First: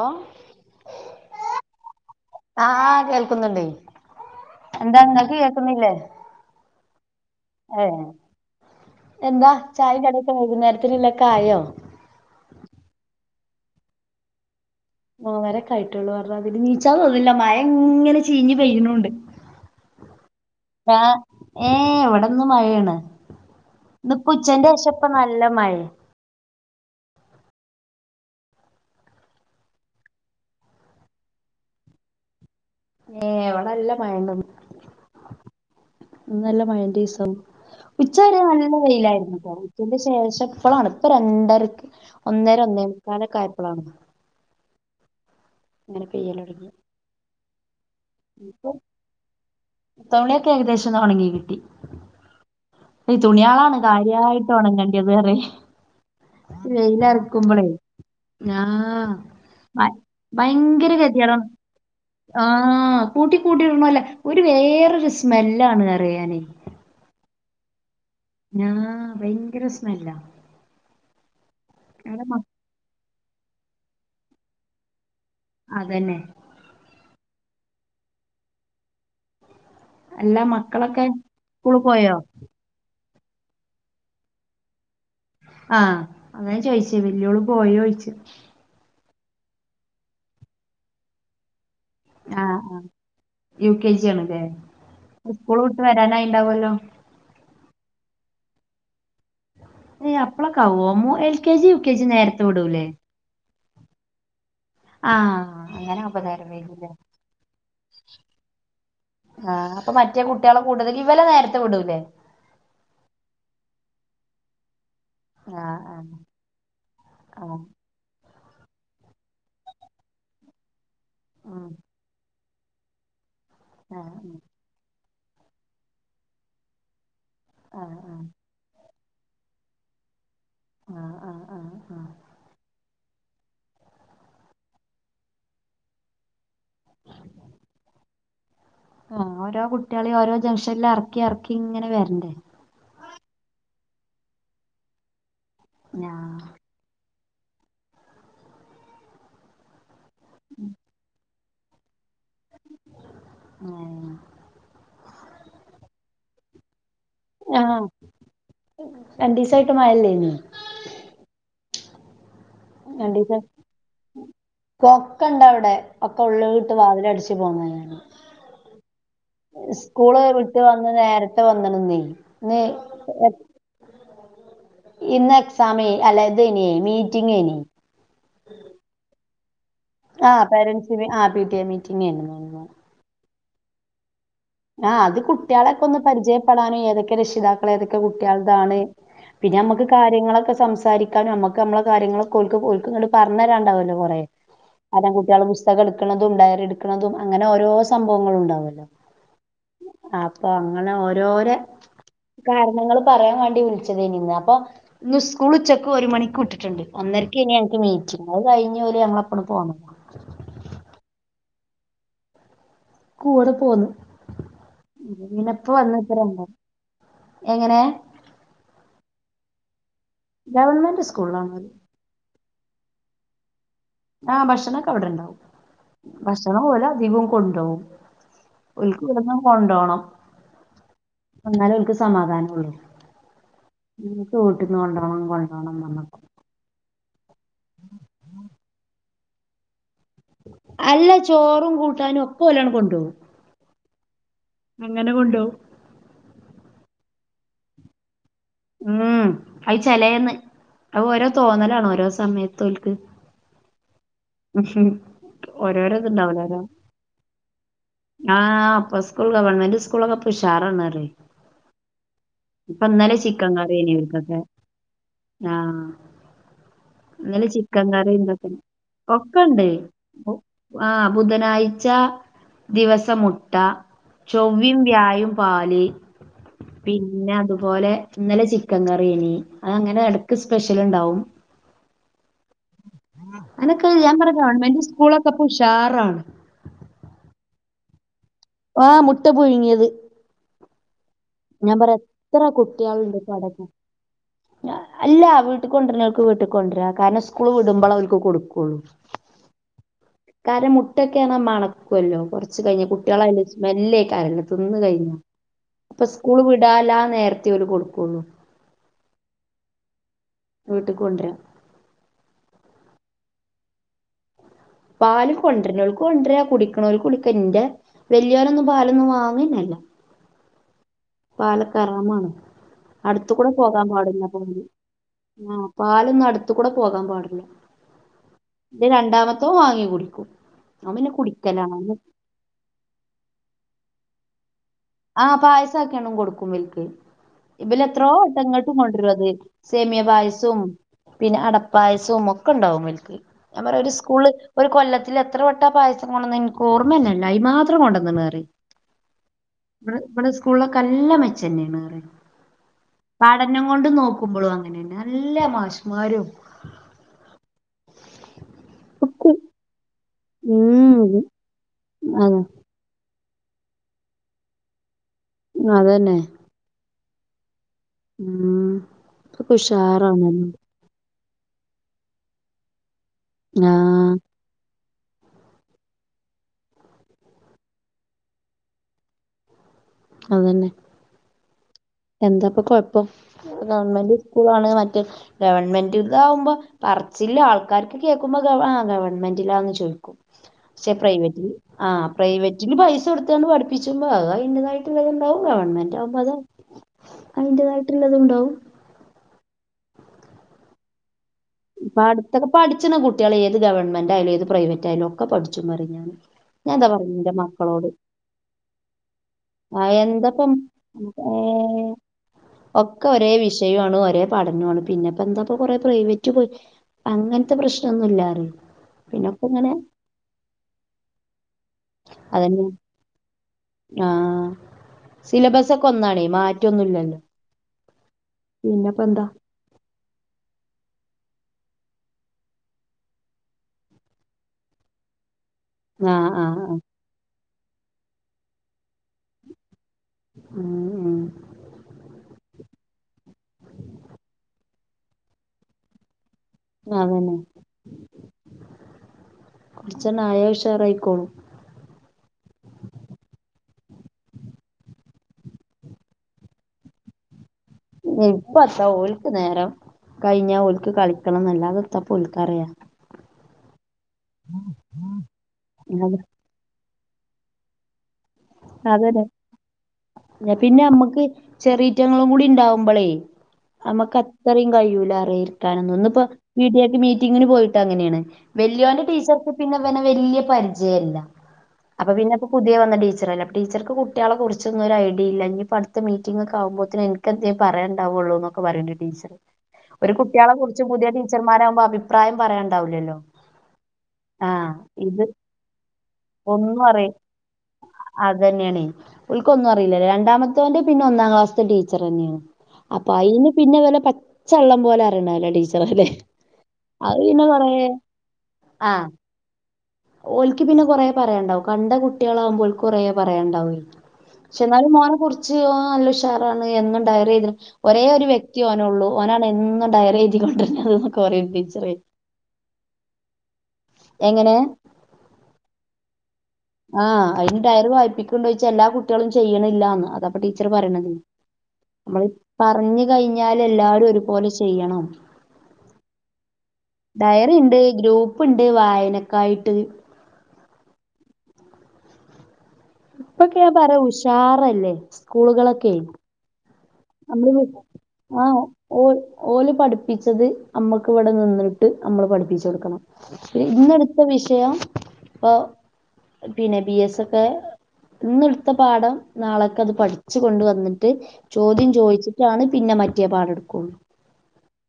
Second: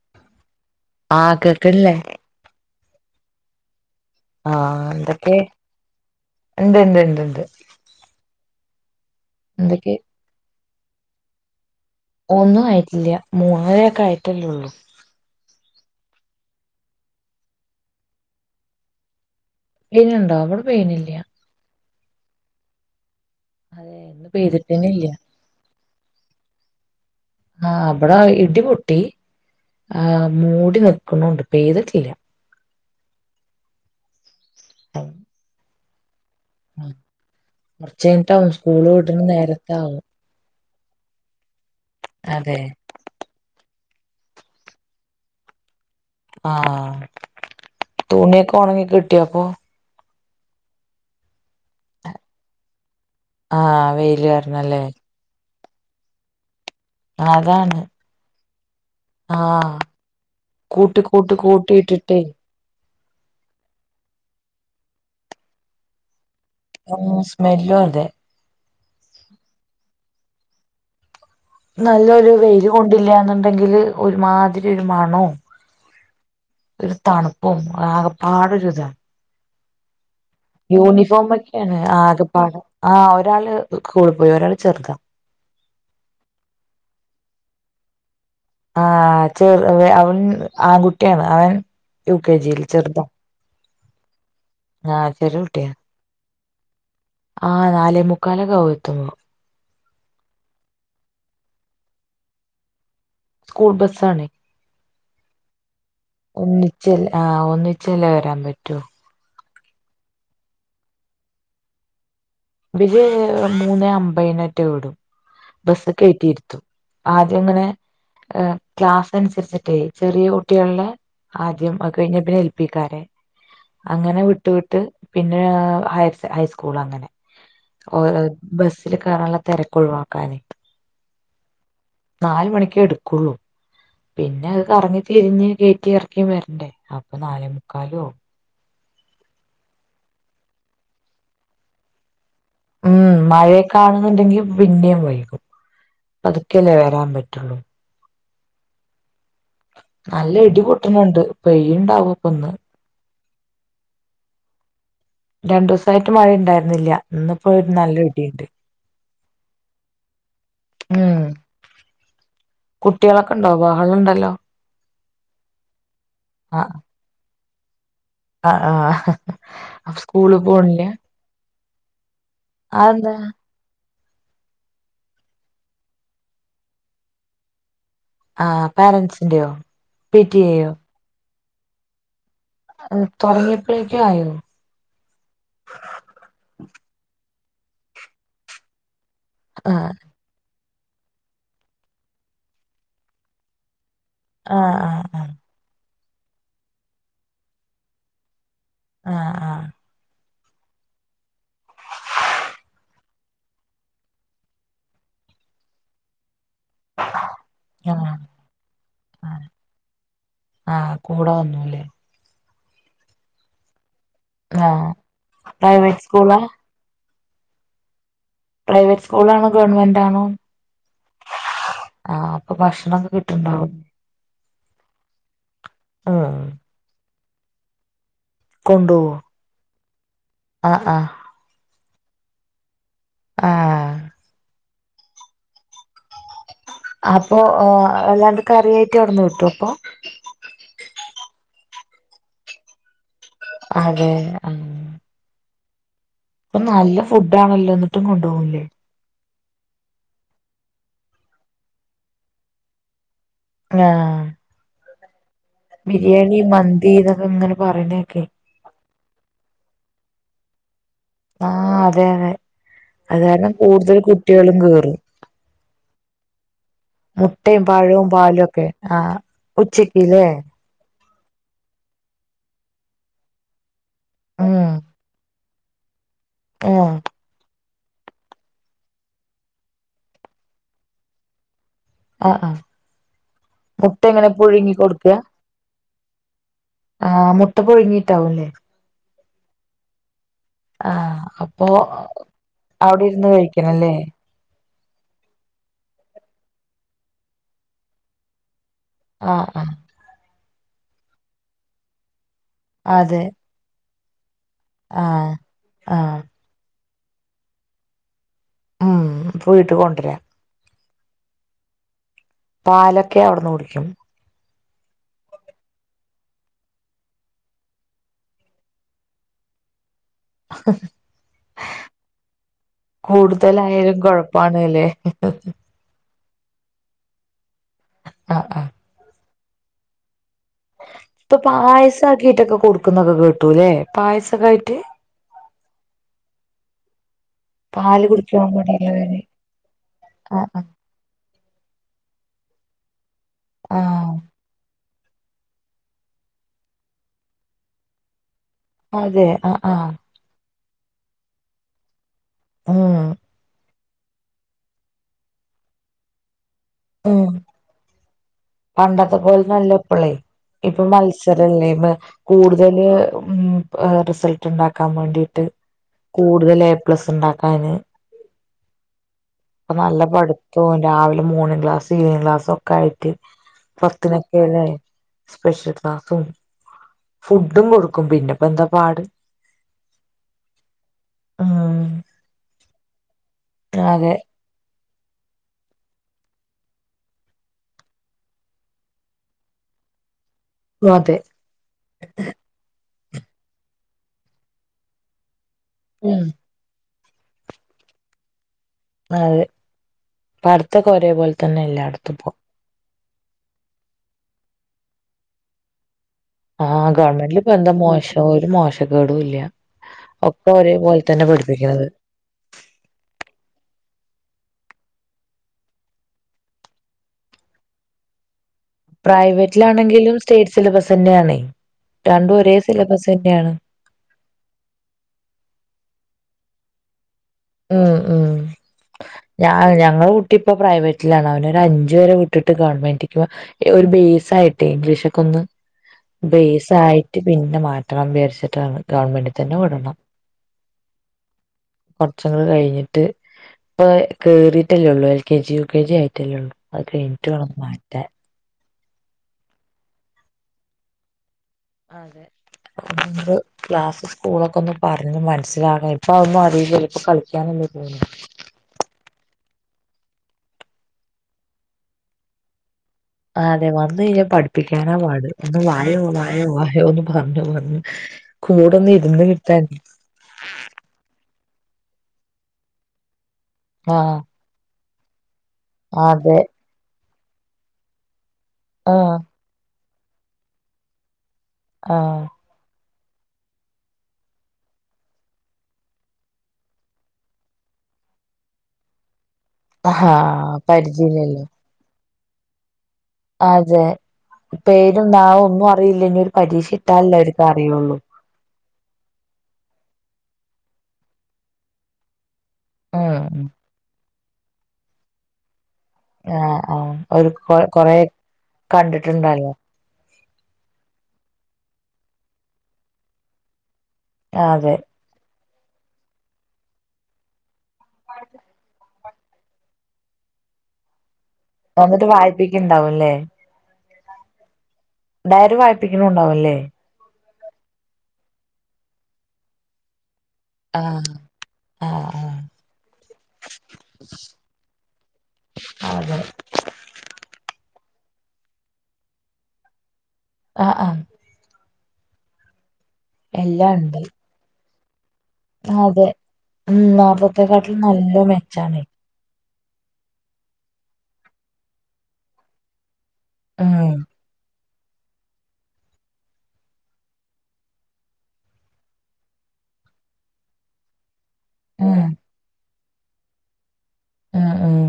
ആഹ്. ആഹ് കേക്കില്ലേ? ആഹ്, കേൾക്കുന്നുണ്ട്. ആഹ് എന്തൊക്കെ? ഉണ്ട്ണ്ട്, ഉണ്ട്ണ്ട്. ഏ എന്താ എന്തൊക്കെ ചായ കടൊക്കെ വൈകുന്നരത്തിലുള്ളക്കെ ആയോ? ഒന്നും ആയിട്ടില്ല മൂന്നരേൊക്കെ ആയിട്ടല്ലേള്ളൂ. ഓ വരെ കയട്ടുള്ളു പറഞ്ഞ അതില്, നീച്ചാ തോന്നില്ല മഴ എങ്ങനെ ചിഞ്ഞ്പെയ്യുന്നുണ്ട്. ഇണ്ടോ? ആഹ് ഹേ എവിടെന്ന് മഴയാണ്. അതെ ഇന്ന് പുച്ചന്റെ ശേഷ പെയ്തിട്ടന്നെ ഇല്ല ഇപ്പ നല്ല മഴയാ. ആഹ് അവിട ഇടിമുട്ടി. ആഹ് മൂടി നൽക്കുന്നുണ്ട് പെയ്തിട്ടില്ല. ഏ വളല്ല മഴണ്ട്ന്ന് നല്ല മഴന്റെ ദിവസവും, കുറച്ച് ഉച്ചവരെ കഴിഞ്ഞിട്ടാവും നല്ല സ്കൂള് വിടണ വെയിലായിന്ന കേട്ടോ, നേരത്താവും ഉച്ചന്റെ ശേഷം, ഇപ്പോളാണ് ഇപ്പൊ രണ്ടര, അതെ ഒന്നേരം ഒന്നേ കാലൊക്കെ ആയപ്പോളാണ്. പോയാലോടങ്ങിയെ. തുണിയക്കെ ഉണകിട്ടിയോ അപ്പോ? തുണിയൊക്കെ ഏകദേശം ഉണങ്ങി കിട്ടി. ഈ തുണിയളാണ് ആഹ് വെയില് കാര്യായിട്ടോണം എ കാരണല്ലേ കണ്ടിയത് വറെ. വെയിലറക്കുമ്പോളേ അതാണ് ഞാ- ആഹ് ഭയങ്കര കൂട്ടി കതിയള കൂട്ടി കൂട്ടി ഇട്ടിട്ടേ ആഹ്... കൂട്ട കൂട്ടിടണ അല്ലെ ഒരു വേറൊരു സ്മെല്ലാണ് അറിയാനെ. ഉം സ്മെല്ലും അതെ. ഭയങ്കര സ്മെല്ലാ. അവിടെ നല്ലൊരു മ വെയില്- കൊണ്ടില്ലന്നുണ്ടെങ്കില് ഒരുമാതിരി ഒരു മണോ, അതന്നെ. ഒരു തണുപ്പും ആകെപ്പാടൊ ഒരുതാ. അല്ല മക്കളൊക്കെ യൂണിഫോമോക്കെയാണ് സ്കൂള് പോയോ ആകെ- ആഹ് ഒരാള് കകൂള പോയി, ഒരാൾ ചെർതാ. ആഹ് അങ്ങനെ ചോയിച്ചേ വല്യോള് പോയി ചോദിച്ചു. ആഹ്ചെറ അവൻ- ആൺകുട്ടിയാണ് അവൻ, യു കെ ആഹ് ജിയിൽ ആഹ് ചെറുതാ യു. കെ. ജി ആണ് അതെ ആഹ് ചെറിയ സ്കൂൾ കുട്ടിയാ വിട്ട- വരാനായിണ്ടാവല്ലോ? ആഹ് നാലെ മുക്കാല് ആവും എത്തുമ്പോ. അപ്പള കാവുവോ മ L. K. G, U. K. G നേരത്തെ വിടൂല്ലേ? സ്കൂൾ ബസ്സാണ്. ആഹ് അങ്ങനെ. ആവുമ്പോ നേരം വൈകൂലേ ഒന്നിച്ച ആഹ് ഒന്നിച്ചല്ല വരാൻ പറ്റോ. ആഹ് അപ്പോ മറ്റേ കുട്ടികളെ- കൂടുതല ഇവല നേരത്തെ വിടൂല്ലേ? ഇര് മൂന്ന് അമ്പതിനനൊറ്റ വിടും. ആഹ് ബസ് ക കയറ്റിയിടുത്തു ആദ്യ ആഹ് ആഹ് ഇങ്ങനെ. ക്ലാസ് അനുസരിച്ചിട്ടേ ചെറിയ കുട്ടികളുടെ. ഉം ആദ്യം ഒക്കെഴഞ്ഞ പിന്നെ, ഏൽപ്പിക്കാരെ. ആഹ് അങ്ങനെ ഉം വിട്ട്, വിട്ട് പിന്നെ ഹയർ, ഹൈസ്കൂൾ അങ്ങനെ. ആഹ് ഓരോ ആഹ് ബസ്സിൽ കയറാനുള്ള തിരക്ക് ഒഴിവാക്കാനേ. ആഹ്, ആഹ്, ആഹ്, ആഹ്. നാല് മണിക്ക് എടുക്കുള്ളൂ പിന്നെ അത് കറങ്ങി തിരിഞ്ഞ് കെയറ്റി എറക്കി വരണ്ടേ അപ്പൊ നാലേ മുക്കാലും ആവും ആഹ് ഓരോ കുട്ടിയാളി ഓരോ ജംഗ്ഷനിൽ എറക്കിഎഇറക്കി ഇങ്ങനെ വരണ്ടേ ഉം മഴയക്കാണുന്നുണ്ടെങ്കി പിന്നിം വൈകും ആഹ് അതക്കെല്ലേ വരാൻ പറ്റുള്ളൂ നല്ല ഇടിപൊട്ടണണ്ട് പെയ്യ്ണ്ടാവും പ്പന്ന് ആഹ് രണ്ടുസയിട്ട് മഴ ഉണ്ടായിരുന്നില്ല ഇന്ന്പ്പൊ ഒര് ആഹ് നല്ല ഇടിണ്ട് രണ്ടീസായിട്ട് മഴല്ലേനി ഉം കുട്ടികളൊക്കെ രണ്ടിസയിട്ട് ഉണ്ടോ ബഹളം ഉണ്ടല്ലോ കൊക്ക ഇണ്ട അവിടെ ഒക്കെ ഉള്ളട്ട് വാതിലടിച്ച് [unintelligible] അ ആഹ് ആഹ് സ്കൂള് വിട്ട് പോണില്ല വന്ന് നേരത്തെ വന്ന്ണ് ന്നേ ന്ന് നീ അതെന്താ ഇന്ന് എക്സാ അല്ല തയ്നി മീറ്റിംഗ് എനി ആഹ് പോരൻസിന്റെയോ ആഹ് പേരെന്റ്സ് ആഹ് പി ടി മീറ്റിംഗ് ആയിരുന്നു ഇന്ന് അത് തുടങ്ങിയപ്പഴേക്കയി അത് കുട്ടികളെൊക്കെ ഒന്ന് പരിചയപ്പെടാനും ഏതൊക്കെ രക്ഷിതാക്കൾ ഏതൊക്കെ കുട്ടികളതാണ് പിന്നെ നമ്മുക്ക് ആഹ് കാര്യങ്ങളൊക്കെ സംസാരിക്കാനും നമ്മുക്ക് നമ്മളെ കാര്യങ്ങളൊക്കക്കണ്ട് പറഞ്ഞു തരാണ്ടാവല്ലോ കുറേ ആഹ് അത് കുട്ടികളൾ പുസ്തകം എടുക്കുന്നതും ഡയറി എടുക്കുന്നതും അങ്ങനെ ഓരോ സംഭവങ്ങളും ഉണ്ടാവുമല്ലോ ആഹ് അപ്പൊ അങ്ങനെ ഓരോരെ കാരണങ്ങൾ പറയാൻ വേണ്ടി വിളിച്ചതേനി നിന്ന് അപ്പൊ ഇന്ന് സ്കൂൾ ഉച്ചക്ക് ഒരു മണിക്ക് വിട്ട് ഒന്നരയ്ക്കയ്നി നമ്മളെ ആഹ് ആഹ് മീറ്റിംഗ് അത് കഴിഞ്ഞ് ഒര് ഞങ്ങളെ ഒപ്പം ആഹ് പോന്ന് ആഹ് കൂടെ വന്നില്ലേ കൂടെ പോന്നു ആഹ് ഇനെപ്പ പ്രൈവറ്റ് വന്നത്രണ്ട സ്കൂളാ എങ്ങനെ പ്രൈവറ്റ് സ്കൂൾ ആണോ ഗവൺമെന്റ് ആണോ ഗവൺമെന്റ് സ്കൂളാണ്ണത് ആഹ് അപ്പൊ ഭക്ഷണൊക്കെ കിട്ട്ണ്ടോ ആഹ് ഭക്ഷണൊക്കെ അവിടെണ്ടാവും ഉം ഭക്ഷണ പോലെ അധികവും കൊണ്ടോകും കൊണ്ടുപോവോ [unintelligible] കൊണ്ടോണം ആഹ് ആഹ് എന്നന്നാലെ ഓൽക്ക് സമാധാനം ഉള്ളൂ ആഹ് ഉം [unintelligible] അപ്പൊ ങ് എല്ലാണ്ട് കറിയായിട്ട് അവിടുന്ന് കിട്ടു അപ്പൊ അല്ല ചോറും കൂട്ടാനും ഒക്കെ ഒലാണ്ട് കൊണ്ടോകും അതെ എങ്ങനെ കൊണ്ടോ ഇപ്പൊ നല്ല ഫുഡ് ആണല്ലോ എന്നിട്ടും കൊണ്ടുപോകൂലെ ഉം അത് ചിലേന്ന് അത് ഓരോ തോന്നലാണ് ഓരോ സമയത്ത് ഓൽക്ക് ആഹ് ഉഹ് ബിരിയാണി മന്തിന്നൊക്കെ ഇങ്ങനെ പറയ്ണെക്കല്ലേ ആഹ് പ്പൊ സ്കൂൾ ഗവൺമെന്റ് സ്കൂളൊക്കെ ഉഷാറാണ് ആഹ് അതെ അതെ അതാണ് അറേഞ്ഞി ഓൽക്കൊക്കെ ആഹ് നിങ്ങൾ മുട്ടയും ചിക്കൻ പഴവും കറി പാലും എന്തൊക്കെ ഒക്കെ ആഹ് ഒക്കെണ്ട് ഉച്ചക്കില്ലേ ആഹ് ബുധനാഴ്ച ദിവസം മുട്ട ഉം ചൊവ്വം വ്യാഴം പാല് ആഹ് പിന്നെ അതുപോലെ ഇന്നലെ ചിക്കൻ കറിയേനി അത് അങ്ങനെ ഇടക്ക് സ്പെഷ്യൽ ണ്ടാവും ആഹ് ആഹ് അനൊക്കെ മുട്ട ഞാൻ എങ്ങനെ പറ്യ പുഴുങ്ങി ഗവൺമെന്റെ കൊടുക്കുക സ്കൂളൊക്കെ പൊ ഉഷാറാണ് ആഹ് മുട്ട പൊഴുങ്ങിട്ടാവുംല്ലേ ആഹ് മുട്ട പുയിങ്ങിയത് ആഹ് അപ്പൊ എത്ര അവിടെ കുട്ടികളുണ്ട് ഇരുന്ന് ഇപ്പ അടക്കം കഴിക്കണംല്ലേ അല്ല വീട്ടിൽ കൊണ്ടുവരുന്നൾക്ക് വീട്ടി കൊണ്ടരാ കാരണം സ്കൂള് വിടുമ്പള ഓല്ക് കൊടുക്കുള്ളു ആഹ് ആഹ് കാരണം മുട്ടൊക്കെർഞ മണക്കുല്ലോ കൊറച്ച് കഴിഞ് അതെ കുട്ടിളെ അയന് സ്മെല്ലേകാരം ത്തിന്ന് കഴിഞ് ആഹ് അപ്പൊ ആഹ് സ്കൂൾ വിടാല നേരത്തെേ ഒരു കൊടുക്കുള്ളൂ ആഹ് പോയിട്ട് കൊണ്ടരാം വീട്ടിക്ക് കൊണ്ടരാം പാലൊക്കെ അവിടുന്ന് കുടിക്കും പാലും കൊണ്ട്നോൽക് കൊണ്ടര കുടിക്നോല്ക് കുടിക്ക ന്റെ വല്ല്യോരൊന്നും പാലൊന്നും വാങ്ങന്നെല്ല്യ [unintelligible] പാലൊക്കെ ഹറാമാണ് അടുത് കൂടെ പോകാൻ കൂടുതലായാലും പാടില്ല പോ കൊഴപ്പാണ് ല്ലേ ആഹ് പാലൊന്ന് അടുതു കൂടെ പോകാൻ പാടില്ല ആഹ് ആഹ് ന്റെ രണ്ടാമത്തഹ് വാങ്ങി കുടിക്കും ഓൻ പിന്നെ ഇപ്പൊ കുടിക്കലാണ് പായസ ആക്കിട്ടൊക്കെ കൊടുക്കുന്നൊക്കെ കേട്ടൂല്ലെ പായസൊക്കയിട്ട് ആഹ് പായസ ഒക്കെണ് കൊടുക്കും വൽക്ക് വല് പാല് എത്രോ വട്ടം കുടിക്കാൻ ഇങ്ങട്ടും മടിയുള്ളവര് കൊണ്ട്രുത് സേമിയ ആഹ് പായസും ആഹ് പിന്നെ അടപ്പായസവും ഒക്കെ ണ്ടാവും വൽക്ക് ഞാ പറ്യ ഒരു ആഹ് സ്കൂള് ഒരു കൊല്ല ത്തിൽ എത്ര വെട്ടാ പായസം കൊണ്ടുന്ന് എനിക്ക് ഓർമ്മന്നല്ല അയി മാത്രം കൊണ്ടോന്ന്ണ് അറിം അതെ ആഹ് ആഹ് [unintelligible] ഇവടെ സ്കൂളിലൊക്കെ എല്ല മെച്ചന്നെണ് ഉം പാടന്നം കൊണ്ട് നോക്കുമ്പളും അങ്ങനെന്നെ നല്ല മാഷ്മാരും ഏഹ് പണ്ടത്തെ ഒക്കെ പോലെ അല്ല ഇപ്പളേ ഇപ്പൊ ഉം മത്സരംല്ല അതെ കൂടു ഇവല് റിസൽട്ട് ഉണ്ടാക്കാൻ വേണ്ടിട്ട് അതന്നെ കൂടുതൽ പ്ലസ്സ് ണ്ടാക്കാൻ ഉം ഇപ്പൊക്കെ പ്പ നല്ല ഉഷാറാണല്ലോ പഠിത്തോ രാവിലെ മോർണിംഗ് ക്ലാസ് ഈവനിംഗ് ക്ലാസ്സും ഒക്കെ ആയിട്ട് ആഹ് പറത്തിനൊക്കെല്ല സ്പെഷ്യൽ ക്ലാസ്സും ഫുഡും കൊടുക്കും പിന്നെപ്പോ എന്താ പാട് അതന്നെ ഉം എന്താപ്പൊ കൊഴപ്പം ഗവൺമെന്റ് അതെ സ്കൂളാണെ മറ്റെ ഗവൺമെന്റ് ഇതാവുമ്പോ പറച്ചില്ല ആൾക്കാർക്ക് കേൾക്കുമ്പോ ആഹ് ഗവൺമെന്റിലാന്ന് ചോയ്ക്കും പക്ഷെ അതെ പ്രൈവറ്റില് ആഹ് പ്രൈവറ്റിന് പൈസ കൊടുത്തണ്ട് പഠിപ്പിച്ച്മ്പൊ അത അയ്ന്റതായിട്ടുള്ളത്ണ്ടാവും ഗവൺമെന്റ് ആാവുമ്പോ ഉം അത അയ്ന്റേതായിട്ടുള്ളതുണ്ടാവും അതെ പഠിത്തൊക്കൊരേ പോൽ പട്ത്തൊക്കെ പഠിച്ണ കുട്ടികൾ ഏത് ഗവൺമെന്റ്റായാലും ഏത് പ്രൈവറ്റ്യയാലും ഒക്കെ പഠിച്ചും ന്നറിം ഞാന് ഞാൻ എന്താ ആഹ് പറഞ്ഞെ ഇന്റെ ഗവൺമെന്റിലിപ്പൊ എന്താ മോശം ഒരു മോശകേടും ഇല്ല ആഹ് ഒക്കെ എന്തപ്പം ഒരേപോലെ തന്നെ പഠിപ്പിക്കണത് ഏഹ് ഒക്കെ ഒരേ വിഷയു ആണ്. ഒരേ പഠന്വാണ് പിന്നെപ്പെന്താ ഇപ്പ കൊറേ പ്രൈവറ്റ് അങ്ങൻത്തെ പ്രശ്നംന്നുല്ലാറ [unintelligible] പ്രൈവറ്റിലാണെങ്കിലും സ്റ്റേറ്റ് സിലബസെന്യാണെ. രണ്ടും ഒരേ സിലബസ് തന്യാണ്. ആഹ് സിലബസ് ഒക്കെ ഒന്നാണേ മാറ്റൊന്നു ഇല്ലൽ ഉം ഉം ഞ ആ ഞങ്ങളെ കുട്ടി ഇപ്പം പ്രൈവറ്റിലാണ്. അവനൊര് അഞ്ച് വെരെ വിട്ടിട്ട് ഗവൺമെന്റ് ഒരു ബേസ് ആയിട്ട് ഇംഗ്ലീഷൊക്കെ ഒന്ന് ആഹ് ആഹ് ബേസ് ആഹ് ആയിട്ട് പിന്നെ മാറ്റണം വിചരിച്ചിട്ടാണ് ഗവണ്മെന്റ് തന്നെ വിടണം. ഉം ഉം വർഷങ്ങള് കഴിഞ്ഞിട്ട് ഇപ്പ കേറിട്ടെല്ലൊള്ളൂ L K G U K G ആയിട്ടല്ലേ ഒള്ളു. അഹ് കഴിഞ്ഞിട്ട് വാണം മാറ്റാൻ. കൊറച്ചന്നായ ഉഷാറായിക്കോളും. അതെ. ക്ലാസ് സ്കൂളൊക്കെ ഒന്ന് പറഞ് മനസ്സിലാവണം. ഇപ്പൊ അതന്നും അറീലെയ്‌ കളിക്കാനൊന്നെയ്. ഉം. ഇപ്പ എത്താ ഓല്ക്ക് നേരം കഴിഞ്ഞാ ഓല്ക്ക് കളിക്കണം ന്നല്ലാതെ എത്താപ്പ ഓൽക്കറിയാ. ആഹ് അതെ വന്ന് കഴിഞാ പഠിപ്പിക്കാനാ പാട്. ഒന്ന് വായോ അത് വായോ വായോന്നും. പറ്ഞ്ഞു പറ്ഞ്ഞു കൂടൊന്ന് അതന്നെ ഇരുന്ന് കിട്ടാൻ. ഞ പിന്നെ അമ്മക്ക് ചെറീറ്റങ്ങളുംകൂടി ഇണ്ടാവുമ്പോളേയ് അമ്മക്ക് ആഹ് അ അത്തറിം. കഴിയൂല അറിയ ഇരിക്കാനൊന്നും ഇന്ന് ഇപ്പോ അതെ പീ ട്ടിയക്ക് മീറ്റിങ്ങിന് പോയിട്ട് അങ്ങനേണ്. വല്യോന്റെ ആഹ് ടീച്ചർക്ക് പിന്നെ ഇവനെ വല്യേ പരിചയല്ല. അപ്പൊ ആഹ് പിന്നെ ഇപ്പൊ പുത്യേ വന്ന ടീച്ചറല്ലേ. ടീച്ചർക്ക് കുട്ട്യേളെ കുറിച്ചൊന്നും ഒരായ്ടിയില്ല. ഇഞ്പ്പോ അടുത്ത മീറ്റിംങ്ങൊക്കെ ആവുമ്പോത്തിന് ഇനിക്കെന്തെം പറയാണ്ടാ വൊള്ളൂന്നൊക്കെ. പറിണ്ട് ടീച്ചറ്. ഒരു ആഹാ കുട്ട്യേളെ കുറിച്ച് പുതിയ പരിചയില്ലല്ലോ ടീച്ചർമാരാവുമ്പോ അഭിപ്രായം പറയാണ്ടാവൂലല്ലോ. അതെ പേരും നാവും ഒന്നും അറിയില്ലനി ഒരു പരീക്ഷ ഇട്ടാലല്ലേ ഓൽക്കറിയൊള്ളൂ. അത്തന്നേണേ. ഓൽക്കൊന്നും അറിയിലല്ലോ രണ്ടാമത്തോന്റെ പിന്നെ ഒന്നാം ക്ലാസ്ത്തെ ടീച്ചറന്നേണ്. അപ്പ ഉം ഉം അയിന് പിന്നെ വെലെ പച്ചവെള്ളം പോലെ അറിയണല്ലെ ടീച്ചറെല്ലെ. ആഹ് ആഹ് ഒരു കൊ കൊറെ ആഹ് കണ്ടിട്ട്ണ്ടാലെ ഓൽക്ക് പിന്നെ കൊറേ പറയാണ്ടാവും. കണ്ട കുട്ട്യേളാവുമ്പ ഓൽക്ക് കൊറേ പറയാണ്ടാവേയ്. ക്ഷെ അതെ ഇന്നാലും മോനെ കുറിച്ച് ഓൻ നല്ല ഉഷാറാണ് എന്നും ടയറി എയ്തി ഒരേ ഒരു വ്യക്തി ഓനൊള്ളു. ഓനാണ് എന്നും ഡയറി എയ്തി കൊണ്ടര്ന്നത് ന്നൊക്കെ പറയ്ണ്ടി. വന്നിട്ട് വായ്പിക്ക്ണ്ടാവുല്ലേ. എങ്ങെനെ? ഡയറി വായ്പിക്കുണ്ടുണ്ടാവുല്ലേ. ആഹ് അയിന് ഡയറി വായിപ്പിക്ക് ണ്ടോയിച്ച എല്ലാ കുട്ട്യേളും ചെയ്യണില്ലാന്ന് അതാ അപ്പ ടീച്ചറ് ആഹ് പറിണതേയ് ആഹ് അമ്മള് പറഞ് കഴിഞ്ഞാല് എല്ലാരും ഒരുപോലെ ചെയ്യണം. അതെ. ഡയറി ഇണ്ട് ഗ്രൂപ്പ് ഇണ്ട് വായനക്കായിട്ട്. ആഹ് ആഹ്. ഇപ്പൊക്കെ ഞാ എല്ലാം പറ്യ ഉണ്ട് ഉഷാറെല്ലെ. അതെ ഉം നമ്മള് വി നാർത്തതെക്കാട്ടിലും നല്ല ആ മെച്ചാണേയ്. ഓ ഓല് പഠിപ്പിച്ചത് അമ്മക്ക് ഇവടെ നിന്നിട്ട് അമ്മള് പഠിപ്പിചൊടുക്കണം പി ഉം ഇന്നടു ഇപ്പം വിഷയം ഇപ്പൊ പിന്നെ ബി എസ് ഒക്കെ. ഇന്ന് ഇട്ത്ത പാഠം നാളേക്കത് പഠിച് കൊണ്ട് വന്നിട്ട്. ചോദ്യം ഉം ചോയ്ച്ച്ട്ടാണ് പിന്നെ മറ്റേ പാട ഇട്ക്കൊള്ളൂ. ഉം ഉം.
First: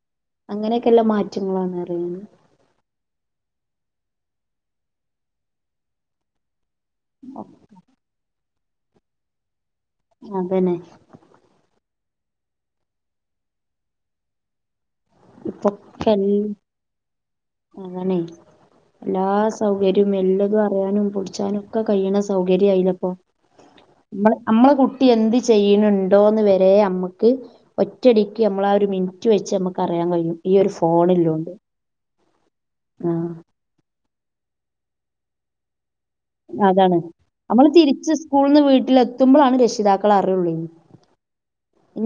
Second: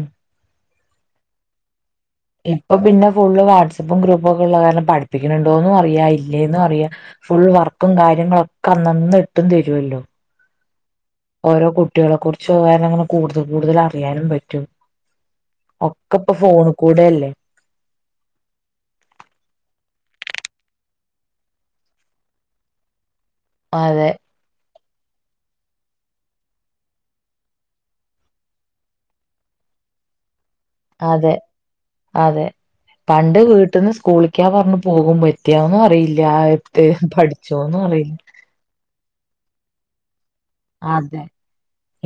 അങ്ങനെക്കല്ല മാറ്റങ്ങളാണ് അറിയുന്ന്. ഇപ്പൊ പിന്നെ ഫുള്ള് വാട്സപ്പും ഗ്രൂപ്പും ഒക്കെ ഉള്ള കാരണം പഠിപ്പിക്ക്ണുണ്ടോന്നും അറിയ ഇല്ലേന്ന് അറിയ ഫുൾ വർക്കും കാര്യങ്ങളൊക്കെ അന്നന്ന് ഇട്ടും തരൊല്ലോ. അതന്നെ. ഓരോ കുട്ടോളെ കുറിച്ച് ഓരോന്ന് ഇങ്ങനെ കൂടുതൽ കൂടുതൽ അറിയാനും പറ്റും. ഒക്കെപ്പൊ ഫോണിക്കൂടെല്ലേ. അതാണെ എല്ലാ സൗകര്യം എല്ലതും അറിയാനും പുടിച്ചാനും ഒക്കെ കഴിയണ സൗകര്യം ആയില്ലേപ്പൊ അതെ. മ്മളെ അമ്മളെ കുട്ടി എന്ത് ചെയ്യണിണ്ടോന്ന് വരെ മ്മക്ക് ഒറ്റടിക്ക് മ്മളാ ഒരു മിനിറ്റ് വെച്ച് മ്മക്ക് അറിയാൻ കഴിയും ഈ ഒരു ഫോ അതെ അതെ ആഹ് പണ്ട് വീട്ടിന്ന് സ്കൂള് ക്കാ പറഞ്ഞു പോകും പറ്റിയോന്നും അറിയില്ല ട്ട് പഠിച്ചോന്നും അറിയി സ്കൂൾന്ന് വീട്ടിലെത്തുമ്പളാണ് രക്ഷിതാക്കൾ അറിയൊള്ളെയ്ന് അതെ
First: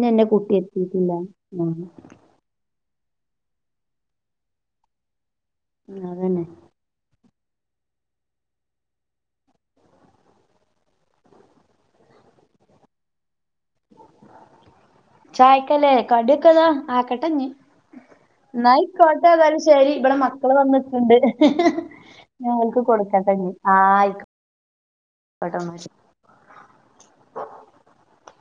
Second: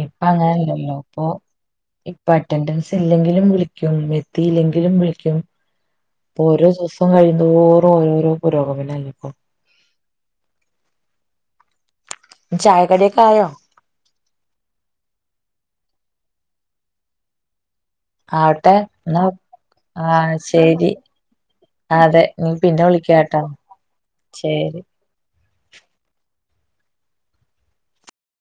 ഇപ്പ അങ്ങനല്ലല്ലോ എത്തിയിട്ടില്ല ഇപ്പൊ ആഹ് ഇ ഇപ്പ അറ്റൻഡൻസ് ഇല്ലെങ്കിലും വിളിക്കും എത്തിയില്ലെങ്കിലും വിളിക്കും ഇപ്പൊ അതന്നെ ഓരോ സൊ ദിവസം കയ്യുന്തോറും ഓരോരോ പുരോഗമനല്ലേ ഇപ്പൊ ചായക്കടിയൊക്കെ ആയോ? ചായക്കല്ലേ കടിയൊക്കെതാ ആക്കട്ടെഞ്ഞി ആവട്ടെ എന്നാ ഇന്നായിക്കോട്ടെ ഏതായാലും ശരി ആ ഇവിടെ മക്കള് ശരി വന്ന്ക്ക്‌ണ്ട് അതെ നീ ഞാ ഓല്ക്ക് പിന്നെ വിളിക്കാട്ടോ കൊടുക്കട്ടെഞ്ഞി ആഹ് ആയിക്കോ ശരി. [unintelligible]